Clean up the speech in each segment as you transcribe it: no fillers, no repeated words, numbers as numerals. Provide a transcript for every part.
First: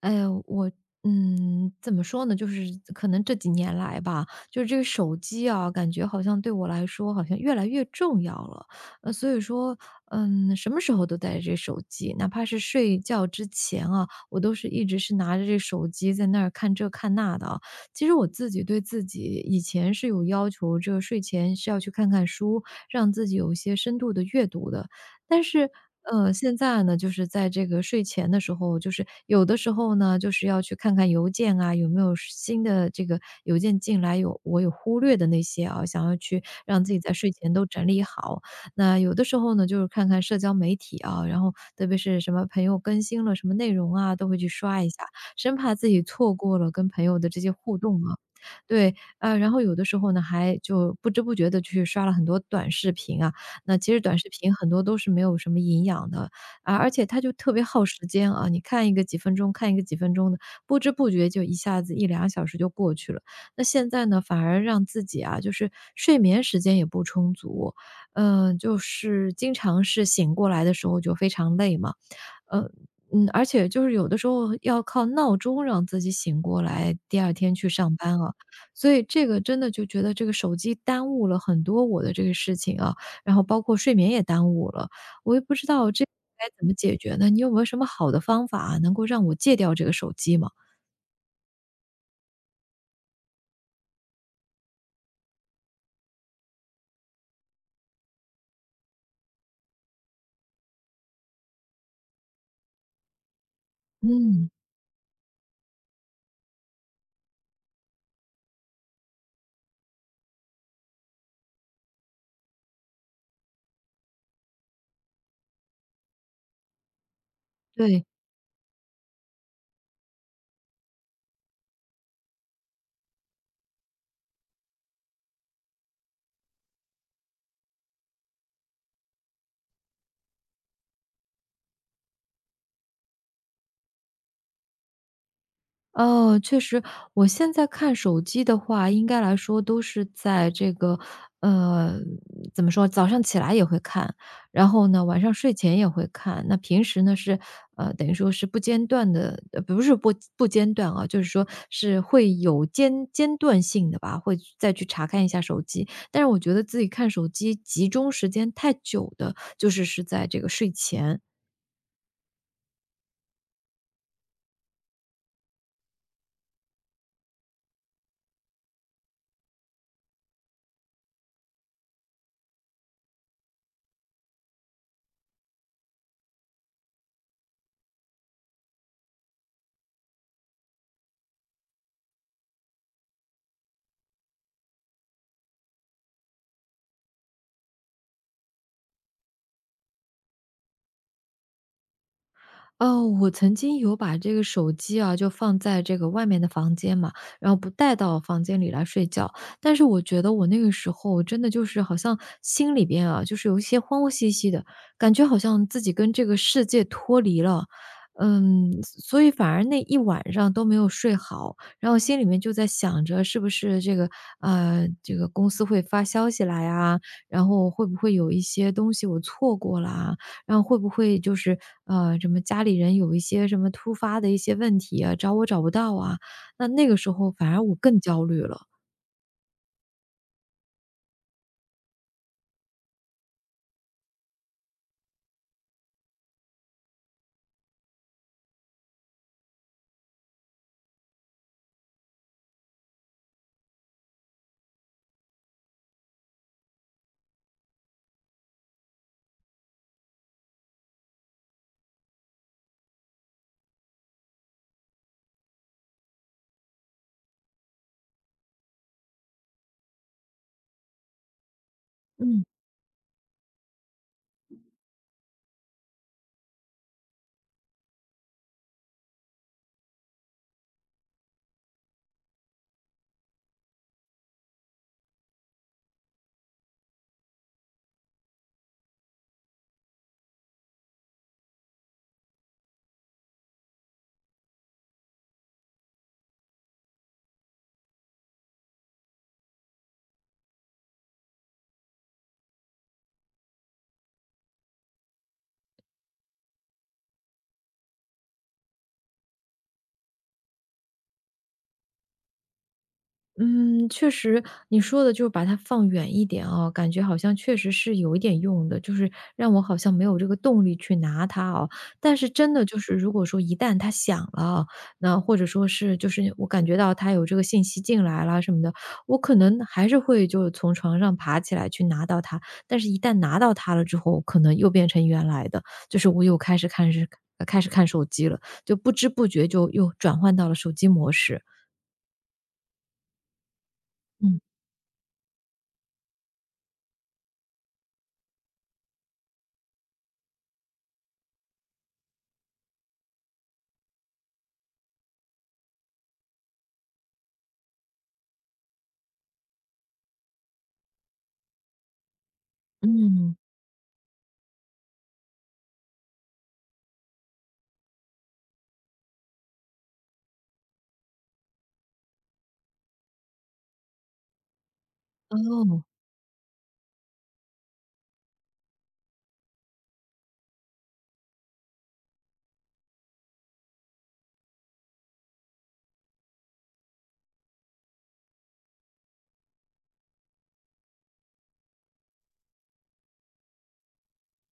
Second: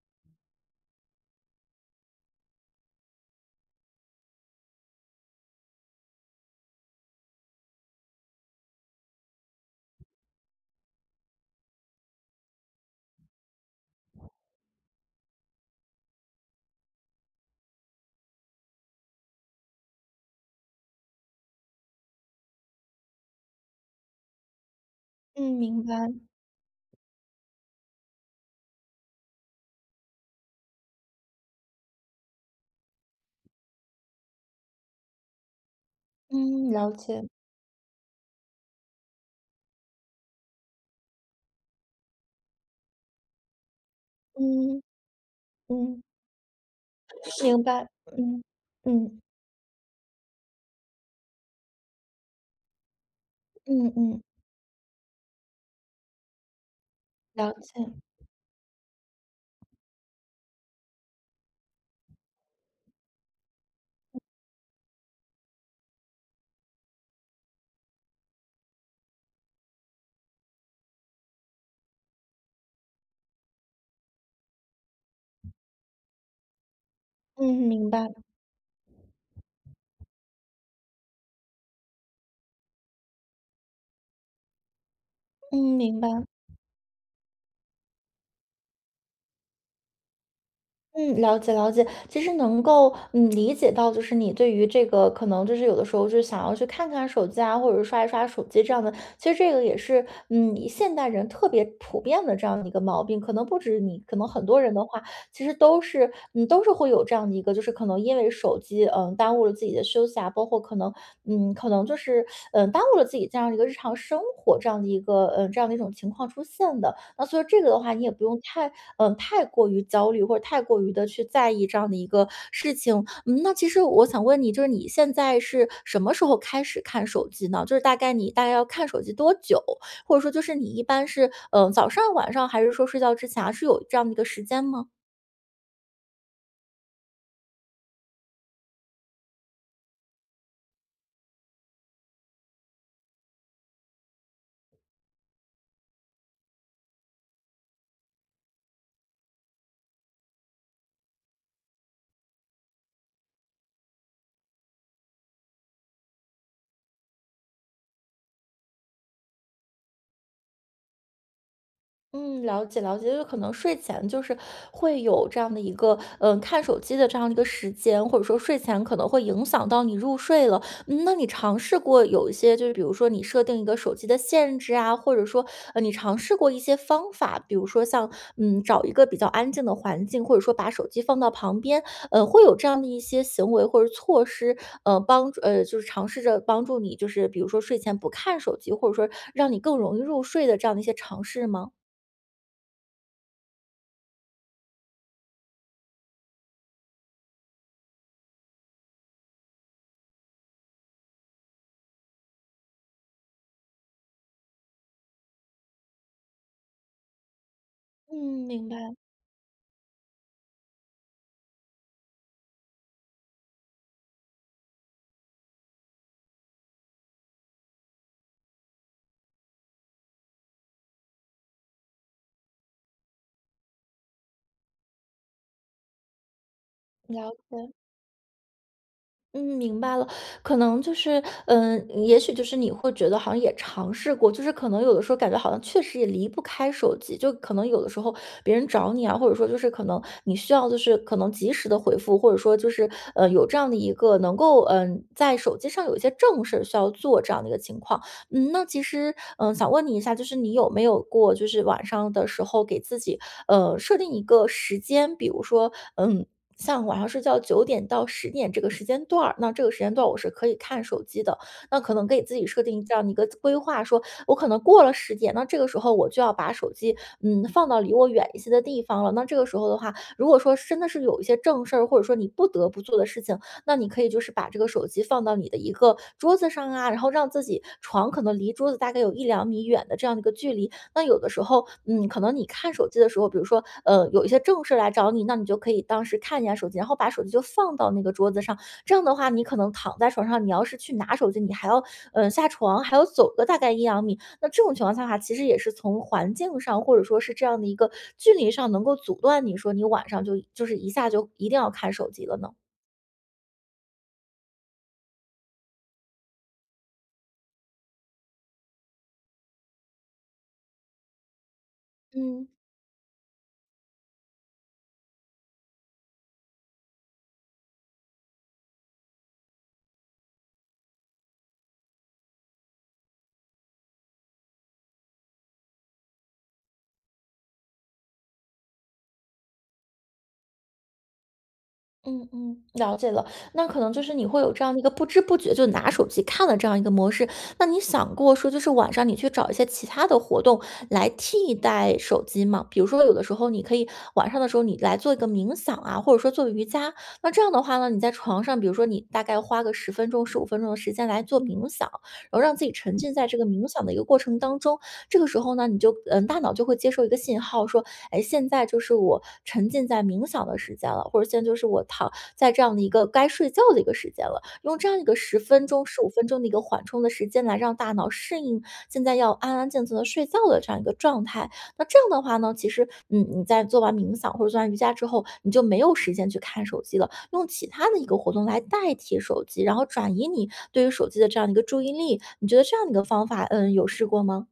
哎呦，我怎么说呢？就是可能这几年来吧，就是这个手机啊，感觉好像对我来说好像越来越重要了。所以说，什么时候都带着这手机，哪怕是睡觉之前啊，我都是一直是拿着这手机在那儿看这看那的啊。其实我自己对自己以前是有要求，这个睡前是要去看看书，让自己有一些深度的阅读的。但嗯，是，明白，现在呢，就是在这个睡前的时候，就是有的时候呢，就是要去看看邮件啊，有没有新的这个邮件进来，有我有忽略的那些啊，想要去嗯，让了自己在解，睡前都整理好。那有的时候呢，就是看看社交媒体啊，然后特别是什么朋友更新了什么内容啊，都会去刷嗯，一下，生怕自己嗯，错过了跟朋友的这些明互白，动啊。嗯，对，嗯，然后有的时候呢，还就不知不觉的去刷了很多短视频啊，那其嗯实短嗯，视频很多都是没有什么营养的，啊，而且它就特了别耗解，时间啊，你看一个几分钟，看一个几分钟的，不知不觉就一下子一两个小时就过去了。那现在呢，反而让自己啊，就是睡眠时间也不充足，就是经常是醒过来的时候就非常累嘛，呃，而且就是有的时候要靠闹钟让自己醒过来，第二天嗯，去明上白，班啊。所以这个真的就觉得这个手机耽误了很多我的这个事情啊，然后包括睡眠也耽误了。我也不知嗯，道明这白。该怎么解决呢？你有没有什么好的方法啊能够让我戒掉这个手机吗？嗯，了解了解，其实能够理解到，就是你对于这个可能就是有的时候就是想要去看看手机啊，或者是刷一刷手机这样的，其实这个也是以现代人特别普遍的这样的一个毛病，可能不止你，可能很嗯，多人的话，其实都是会有这样的一个，就是可能因为手机耽误了自己的休息啊，包括可能就是耽误了自己这样一个日常生活这样的一个这样的一种情况出现的。那所以这个的话，你对。也不用太过于焦虑或者太过于的去在意这样的一个事情。嗯，那其实我想问你，就是你现在是什么时候开始看手机呢？就是大概你大概要看手机多久？或者说就是你一般是早上、晚上，还是说睡觉之前啊是有这样的一个时间吗？哦，确实，我现在看手机的话，应该来说都是在这个，呃，怎么说，早上起来也会看，然后呢，晚上睡前也会看。那平时呢是，等于说是不间断的，不是不间断啊，就是说是会有间断性的吧，会再去查看一下手机。但是我觉得自己看手机集中时间太久的，就是是在这个睡前。嗯，了解了解，就是可能睡前就是会有这样的一个，嗯、看手机的这样一个时间，或者说睡前可能会影响到你入睡了。嗯，那你尝试过有一些，就是比如说你设定一个手机的限制啊，或者说你尝试过一些方法，比如说像找一个比较安静的环境，或者说把手机放到旁边，呃，会有这样的一些行为或者措施，呃，帮助就是尝试着帮助你，就是比如说睡前不看手机，或者说让你更容易入睡的这样的一些尝试吗？哦，我曾经有把这个手机啊，就放在这个外面的房间嘛，然后不带到房间里来睡觉。但是我觉得我那个时候真的就是好像心里边啊，就是有一些慌慌兮兮的感觉，好像自己跟这个世界脱离了。嗯，明白，嗯，所以反而那一晚上都没有睡好，然后心里面就在想着是不是这个公司会发消息来啊，然后会不会有一些东西我错过啦？然后会不会就是，什么家里人有一些什么突发的一些问题啊，找我找不到啊，那那个时候了反而解，我更焦虑了。嗯，明白了。可能就是，嗯，也许就是你会觉得好像也尝试过，就是可能有的时候感觉好像确实也离不开手机，就可能有的时候别人找你啊，或者说就是可能你需要就是可能及时的回复，或者说就是有这样的一个能够在手机上有一些正事儿需要做这样的一个情况。嗯，那其实，嗯，想问你一下，就是你有没有过，就是晚上的时候给自己，呃，设定一个时间，比如说，嗯，像晚上睡觉9点到10点这个时间段儿，那这个时间段儿我是可以看手机的，那可能给自嗯。己设定这样的一个规划，说我可能过了十点，那这个时候我就要把手机，嗯，放到离我远一些的地方了。那这个时候的话，如果说真的是有一些正事儿，或者说你不得不做的事情，那你可以就是把这个手机放到你的一个桌子上啊，然后让自己床可能离桌子大概有一两米远的这样的一个距离。那有的时候，嗯，可能你看手机的时候，比如说，呃，有一些正事来找你，那你就可以当时看一下手机，然后把手机就放到那个桌子上。这样的话，你可能躺在床上，你要是去拿手机，你还要，下床，还要走个大概一两米。那这种情况下的话，其实也是从环境上，或者说是这样的一个距离上，能够阻断你说你晚上就是一下就一定要看手机了呢？嗯，确实，你说的就是把它放远一点啊，感觉好像确实是有一点用的，就是让我好像没有这个动力去拿它哦。但是嗯。真的就是，如果说一旦它响了啊那或者说是就是我感觉到它有这个信息进来了什么的，我可能还是会就是从床上爬起来去拿到它。但是一旦拿到它了之后，可能又变成原来的，就是我又开始看手机了，就不知不觉就又转换到了手机模式。嗯嗯，了解了。那可能就是你嗯会有这样的一个不知不觉就拿手机看了这样一个模式，那你想过说就是晚上你去找一些其他的活动来替代手机吗？比如说有的时候你可以晚上的时候你来做一个冥想啊，或者说做瑜伽。那这样的话呢，你在床上，比如说你大概花个十分钟、十五分钟的时间来做冥想，然后让自己沉浸在嗯，这个冥想的一个过程当中，这个时候呢，你就大脑就会接受一个信号，说，哎，现在就是我沉浸在冥想的时间了，或者现在就是我躺在这样的一个该睡觉的一个时间了。用这样一个十分哦。钟、十五分钟的一个缓冲的时间来让大脑适应现在要安安静静的睡觉的这样一个状态。那这样的话呢，其实，嗯，你在做完冥想或者做完瑜伽之后，你就没有时间去看手机了，用其他的一个活动来代替手机，然后转移你对于手机的这样一个注意力。你觉得这样的一个方法，嗯，有试过吗？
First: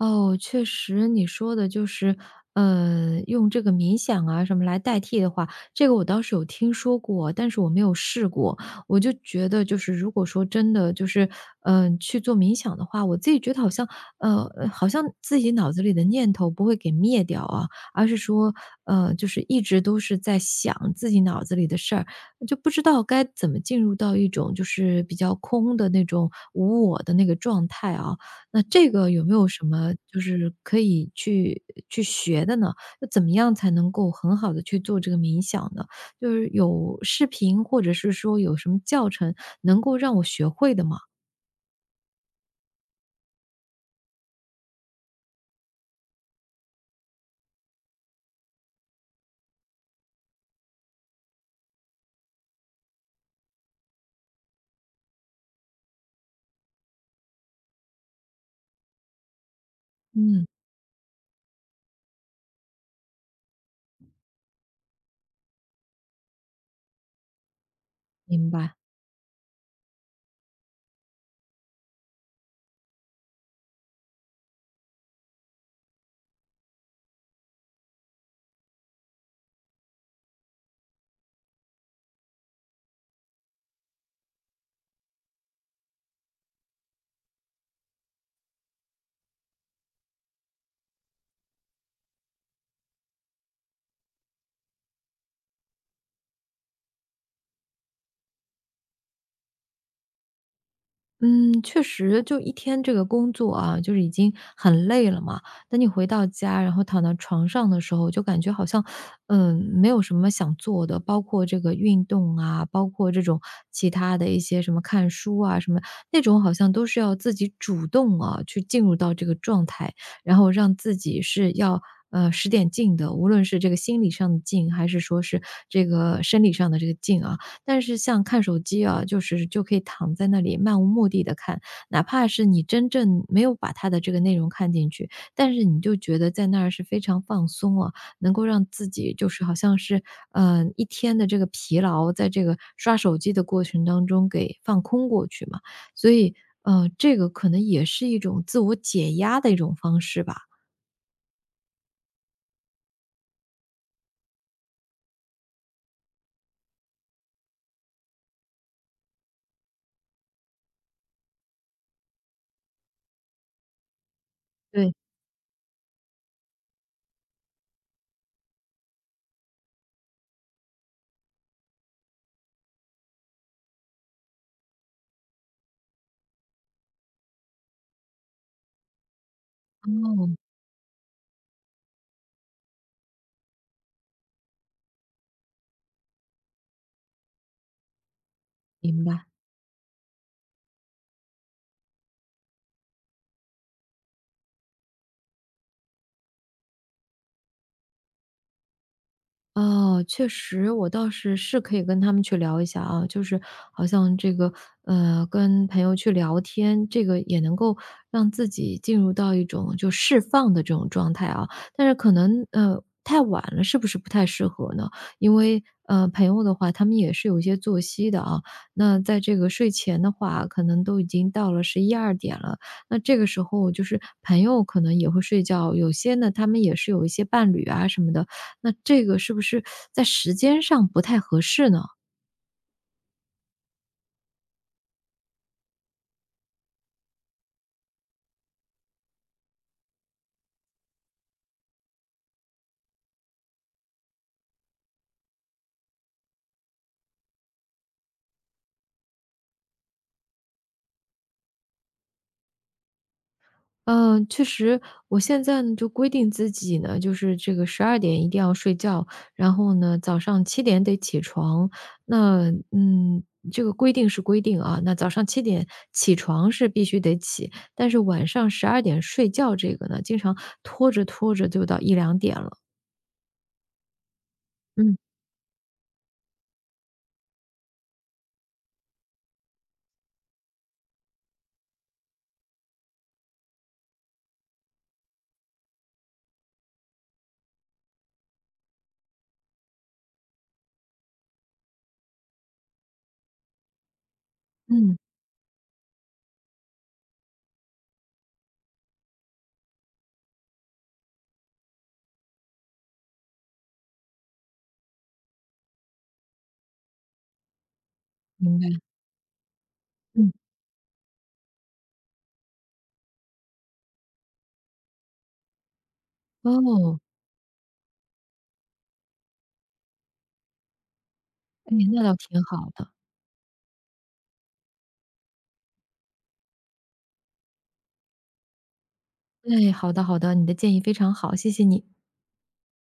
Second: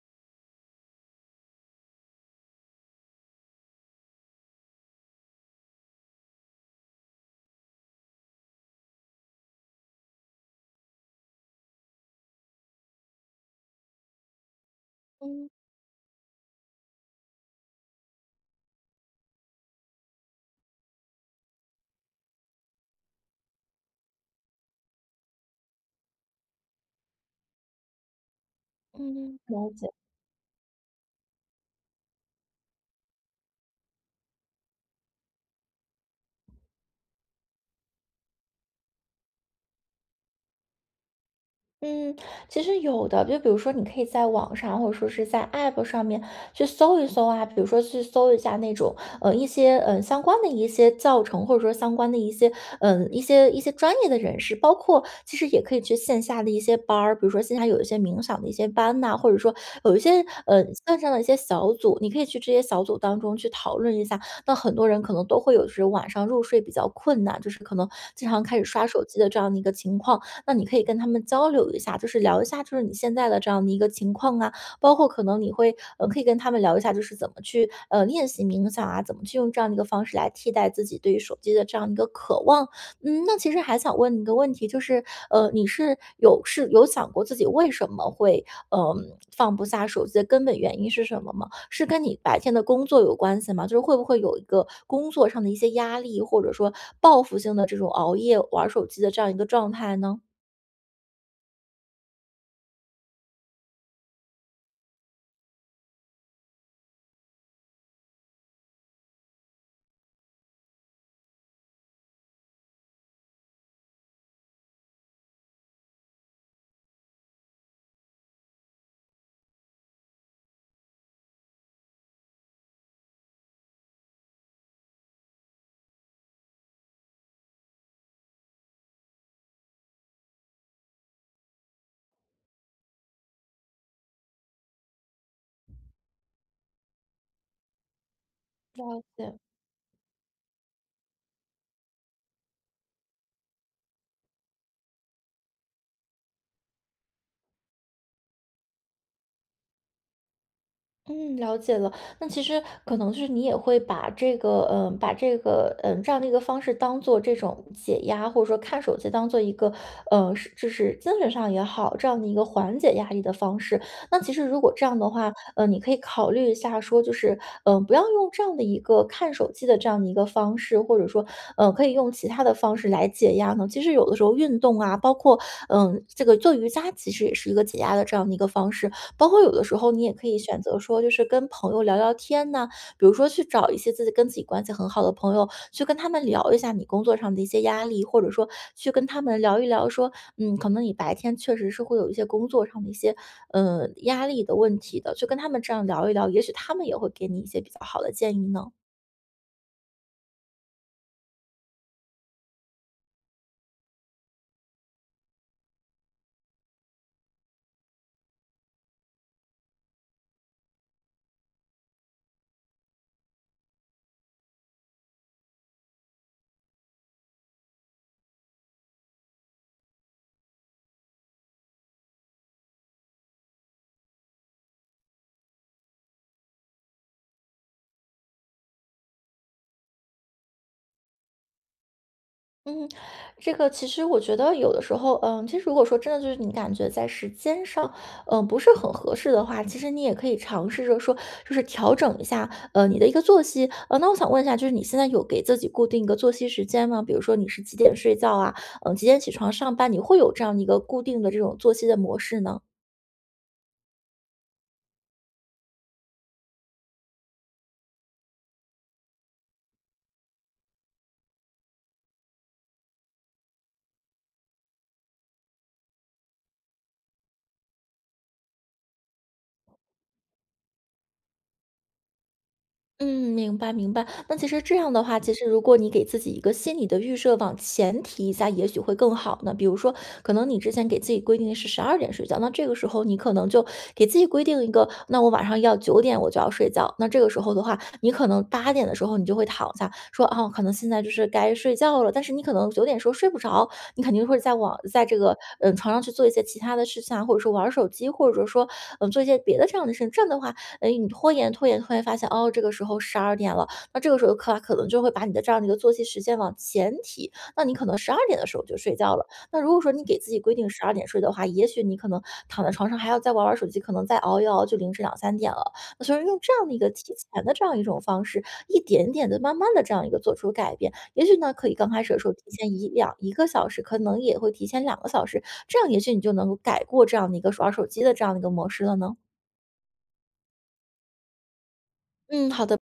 哦，确实，你说的就是，用这个冥想啊什么来代替的话，这个我倒是有听说过，但是我没有试过。我就觉得，就是如果说真的就是，去做冥想的话，我自己觉得好像，好像自嗯，己脑子里的念头不会给灭掉啊，而是说，就是一直都是在想自己脑子里的事儿，就不知道该怎么进入到一种就是比较空的那种无我的那个状态啊。那这个有没嗯，有什了解。么就是可以去学的呢？那怎么样才能够很好的去做这个冥想呢？就是有视频或者是说有什么教程能够让我学会的吗？嗯，其实有的，就比如说，你可以在网上或者说是在 App 上面去搜一搜啊，比如说去搜一下那种一些相关的一些教程，或者说相关的一些一些专业的人士，包括其实也可以去线下的一些班儿，比如说线下有一些冥想的一些班呐、或者说有一些嗯，线上的一些小组，你可以去这些小组当中去讨论一下。那很多人可能都会有就是晚上入睡比较困难，就是可能经常明开始白。刷手机的这样的一个情况。那你可以跟他们交流一下，就是聊一下，就是你现在的这样的一个情况啊，包括可能你会，呃，可以跟他们聊一下，就是怎么去练习冥想啊，怎么去用这样的一个方式来替代自己对于手机的这样一个渴望。嗯，那其实还想问你一个问题，就是呃，你是有想过自己为什么会嗯、呃放不下手机的根本原因是什么吗？是跟你白天的工作有关系吗？就是会不会有一个工作上的一些压力，或者说报复性的这种熬夜玩手机的这样一个状态呢？嗯，确实，就一天这个工作啊，就是已经很累了嘛。等你回到家，然后躺到床上的时候，就感觉好像，嗯，没有什么想做的，包括这个运动啊，包括这种其他的一些什么看书啊，什么那种，好像都是要自己主动啊，去进入到这个状态，然后让自己是要使点劲的，无论是这个心理上的劲，还是说是这个生理上的这个劲啊。但是像看手机啊，就是就可以躺在那里漫无目的的看，哪怕是你真正没有把它的这个内容看进去，但是你就觉得在那儿是非常放松啊，能够让自了己就解，是好像是，一天的这个疲劳，在这个刷手机的过程当中给放空过去嘛。所以，这个可能也是一种自我解压的一种方式吧。嗯，了解了。那其实可能就是你也会把这个，这样的一个方式当做这种解压，或者说看手机当做一个，呃，是就是精神上也好，这样的一个缓解压力的方式。那其实如果这对，样的话，呃，你可以考虑一下，说就是，不要用这样的一个看手机的这样的一个方式，或者说，呃，可以用其他的方式来解压呢。其实有的时候运动啊，包括，这个做瑜伽，其实也是一个解压的这样的一个方式。包括有的时候你也可嗯，以选择说，就是跟朋友聊聊天呐，比如说去找一些自己跟自己关系很好的朋友，去跟他们聊一下你工作上的一些压力，或者说去明跟他白。们聊一聊说，可能你白天确实是会有一些工作上的一些压力的问题的，去跟他们这样聊一聊，也许他们也会给你一些比较好的建议呢。哦，确实，我倒是可以跟他们去聊一下啊，就是好像这个，跟朋友去聊天，这个也能够让自己进入到一种就释放的这种状态啊。但是可能，太晚了，是不是不太适合呢？因为，朋友的话，他们也是有一些作息的啊。那在这个睡前的话，可能都已经到了十一二点了。那这个时候就是朋友可能也会睡觉，有些呢，他们也是有一些伴侣啊什么的，那这个是不是在时间上不太合适呢？嗯，这个其实我觉得有的时候，嗯，其实如果说真的就是你感觉在时间上，不是很合适的话，其实你也可以尝试着说，就是调整一下，呃，你的一个作息。呃，那我想问一下，就是你现在有给自己固定一个作息时间吗？比如说你是几点睡觉啊？几点起床上班？你会有这样的一个固定的这种作息的模式呢？嗯，确实，我现在呢就规定自己呢，就是这个十二点一定要睡觉，然后呢早上七点得起床。那这个规定是规定啊，那早上七点起床是必须得起，但是晚上十二点睡觉这个呢，经常拖着拖着就到一两点了。嗯，明白明白。那其实这样嗯，的话，其实如果你给自己一个心理的预设，往前提一下，也许会更好呢。比如说，可能你之前给自己规定的是十二点睡觉，那这个时候你可能就给自己规定一个，那我晚上要九点我就要睡觉。那这个时候的话，你可能8点的时候你就会躺下，说啊，可能现在就是该睡觉了。但是你可能九点时候睡不着，你肯定会在网嗯，在这个嗯床上去做一些其他的事情啊，或者说玩儿手机，或者说做一些别的这样的事情。这样的话，哎，你拖延，发现哦，这个时候十二点了，那这个时候可能就会把你的这样的一个作息时间往前提，那你可能十二点的时明候白，就睡觉了。那如果说你给自嗯，己规定十二点睡的话，也许你可能躺在床上还要再玩玩手机，可能再熬一熬就凌晨两三点了。那所以用这样的一个哦，提前的这样一种方式，一点点的、慢慢的这样一个做出改变，也许呢可以哎，刚那开始倒的时候挺提好前的。一个小时，可能也会提前2个小时，这样也许你就能够改过这样的一个耍手机的这样的一个模式了呢。哎，好的好的，你的建议非常好，谢谢你。嗯，好的。